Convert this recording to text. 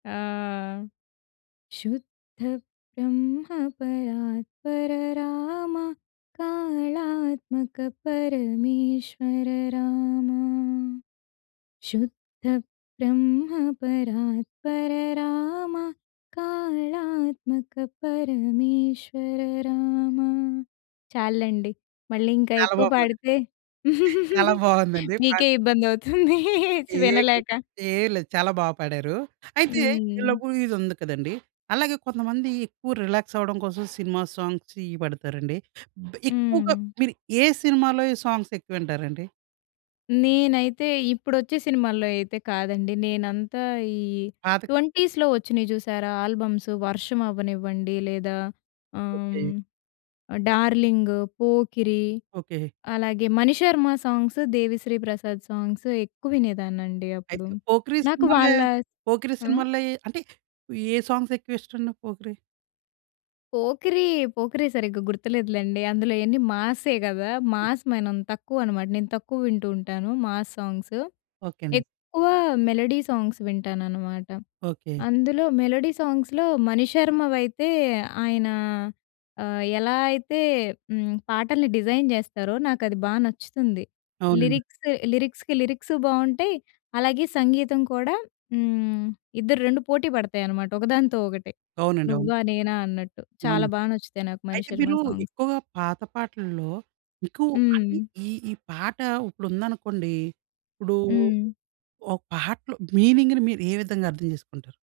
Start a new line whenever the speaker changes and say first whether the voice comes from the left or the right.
left: ఆ! శుద్ధ బ్రహ్మ పరాత్పర రామ కాళాత్మక పరమేశ్వర రామా! శుద్ధ బ్రహ్మ పరాత్పర రామ కాళాత్మక పరమేశ్వర రామా. చాలులేండి మళ్ళీ ఇంకా
right: చాలా
left: ఎక్కువ
right: బాపాడారు.
left: పాడితే,
right: చాలా బావుందది. పా
left: మీకే ఇబ్బంది అవుతుంది చ్
right: ఏం
left: వినలేక.
right: ఏం లేదు చాలా బాగా పాడారు. అయితే ఈ
left: హ్మ్.
right: లవ్ ఇదదుంది కదండీ, అలాగే కొంతమంది ఎక్కువ రిలాక్స్ అవ్వడం కోసం సినిమా సాంగ్స్ ఇవి పాడతారండి. బె ఎక్కువగా
left: హ్మ్.
right: మీరు ఏ సినిమాలో‌వి సాంగ్స్ ఎక్కువింటారండి?
left: నేనైతే ఇప్పుడొచ్చే సినిమాల్లో అయితే కాదండి నేనంతా ఈ
right: పాతకా
left: 20స్‌లో వచ్చినయి జూసారా ఆల్బమ్సు 'వర్షం' అవ్వనివ్వండి లేదా
right: ఓకే.
left: ఆహ్, 'డార్లింగ్', ;పోకిరి;
right: ఓకే.
left: అలాగే మణిశర్మ సాంగ్స్ దేవిశ్రీ ప్రసాద్ సాంగ్స్ ఎక్కువినేదాన్నండి అప్పుడు.
right: అయితే 'పోకిరి'
left: నాకు
right: సినిమాలే,
left: వాళ్ళ
right: 'పోకిరి'
left: ఆ
right: సినిమాలే అంటే ఏ సాంగ్స్ ఎక్కువ ఇష్టవండి 'పోకిరి'?
left: 'పోకిరీ', 'పోకిరి' సరిగ్గా గుర్తులేదులలేండి అందులో యన్నీ మాసే గదా! మాస్ మనం తక్కువ అనమాట నేను తక్కువ వింటూ ఉంటాను మాస్ సాంగ్స్.
right: ఓకే అండి.
left: ఎక్కువ మెలోడీ సాంగ్స్ వింటాననమాట.
right: ఓకే.
left: అందులో మెలోడీ సాంగ్స్‌లో మణిశర్మవైతే ఆయన ఆహ్, ఎలా అయితే హ్మ్, పాటల్ని డిజైన్ జేస్తారో నాకది బా నచ్చుతుంది.
right: అవునండి.
left: లిరిక్స్ లిరిక్స్‌కి లిరిక్సు బావుంటాయి, అలాగే సంగీతం కూడా హ్మ్, ఇద్దరు 2 పోటీ పడతాయి అనమాట ఒకదానితో ఒకటే.
right: అవునండి. అవును.
left: నువ్వా నేనా అన్నట్టు చాలా
right: అవును.
left: బా నచ్చుతాయి నాకు
right: అయితే
left: మణిశర్మ
right: మీరు
left: సాంగ్స్.
right: ఎక్కువగా పాత పాటల్లో మీకు అంటే
left: హ్మ్.
right: ఈ, ఈ పాట ఉప్పుడుందనుకోండి. ఇప్పుడూ,
left: హ్మ్.
right: ఒక పాటలో మీనింగ్‌ని మీరు ఏ విధంగా అర్థం చేసుకుంటారు?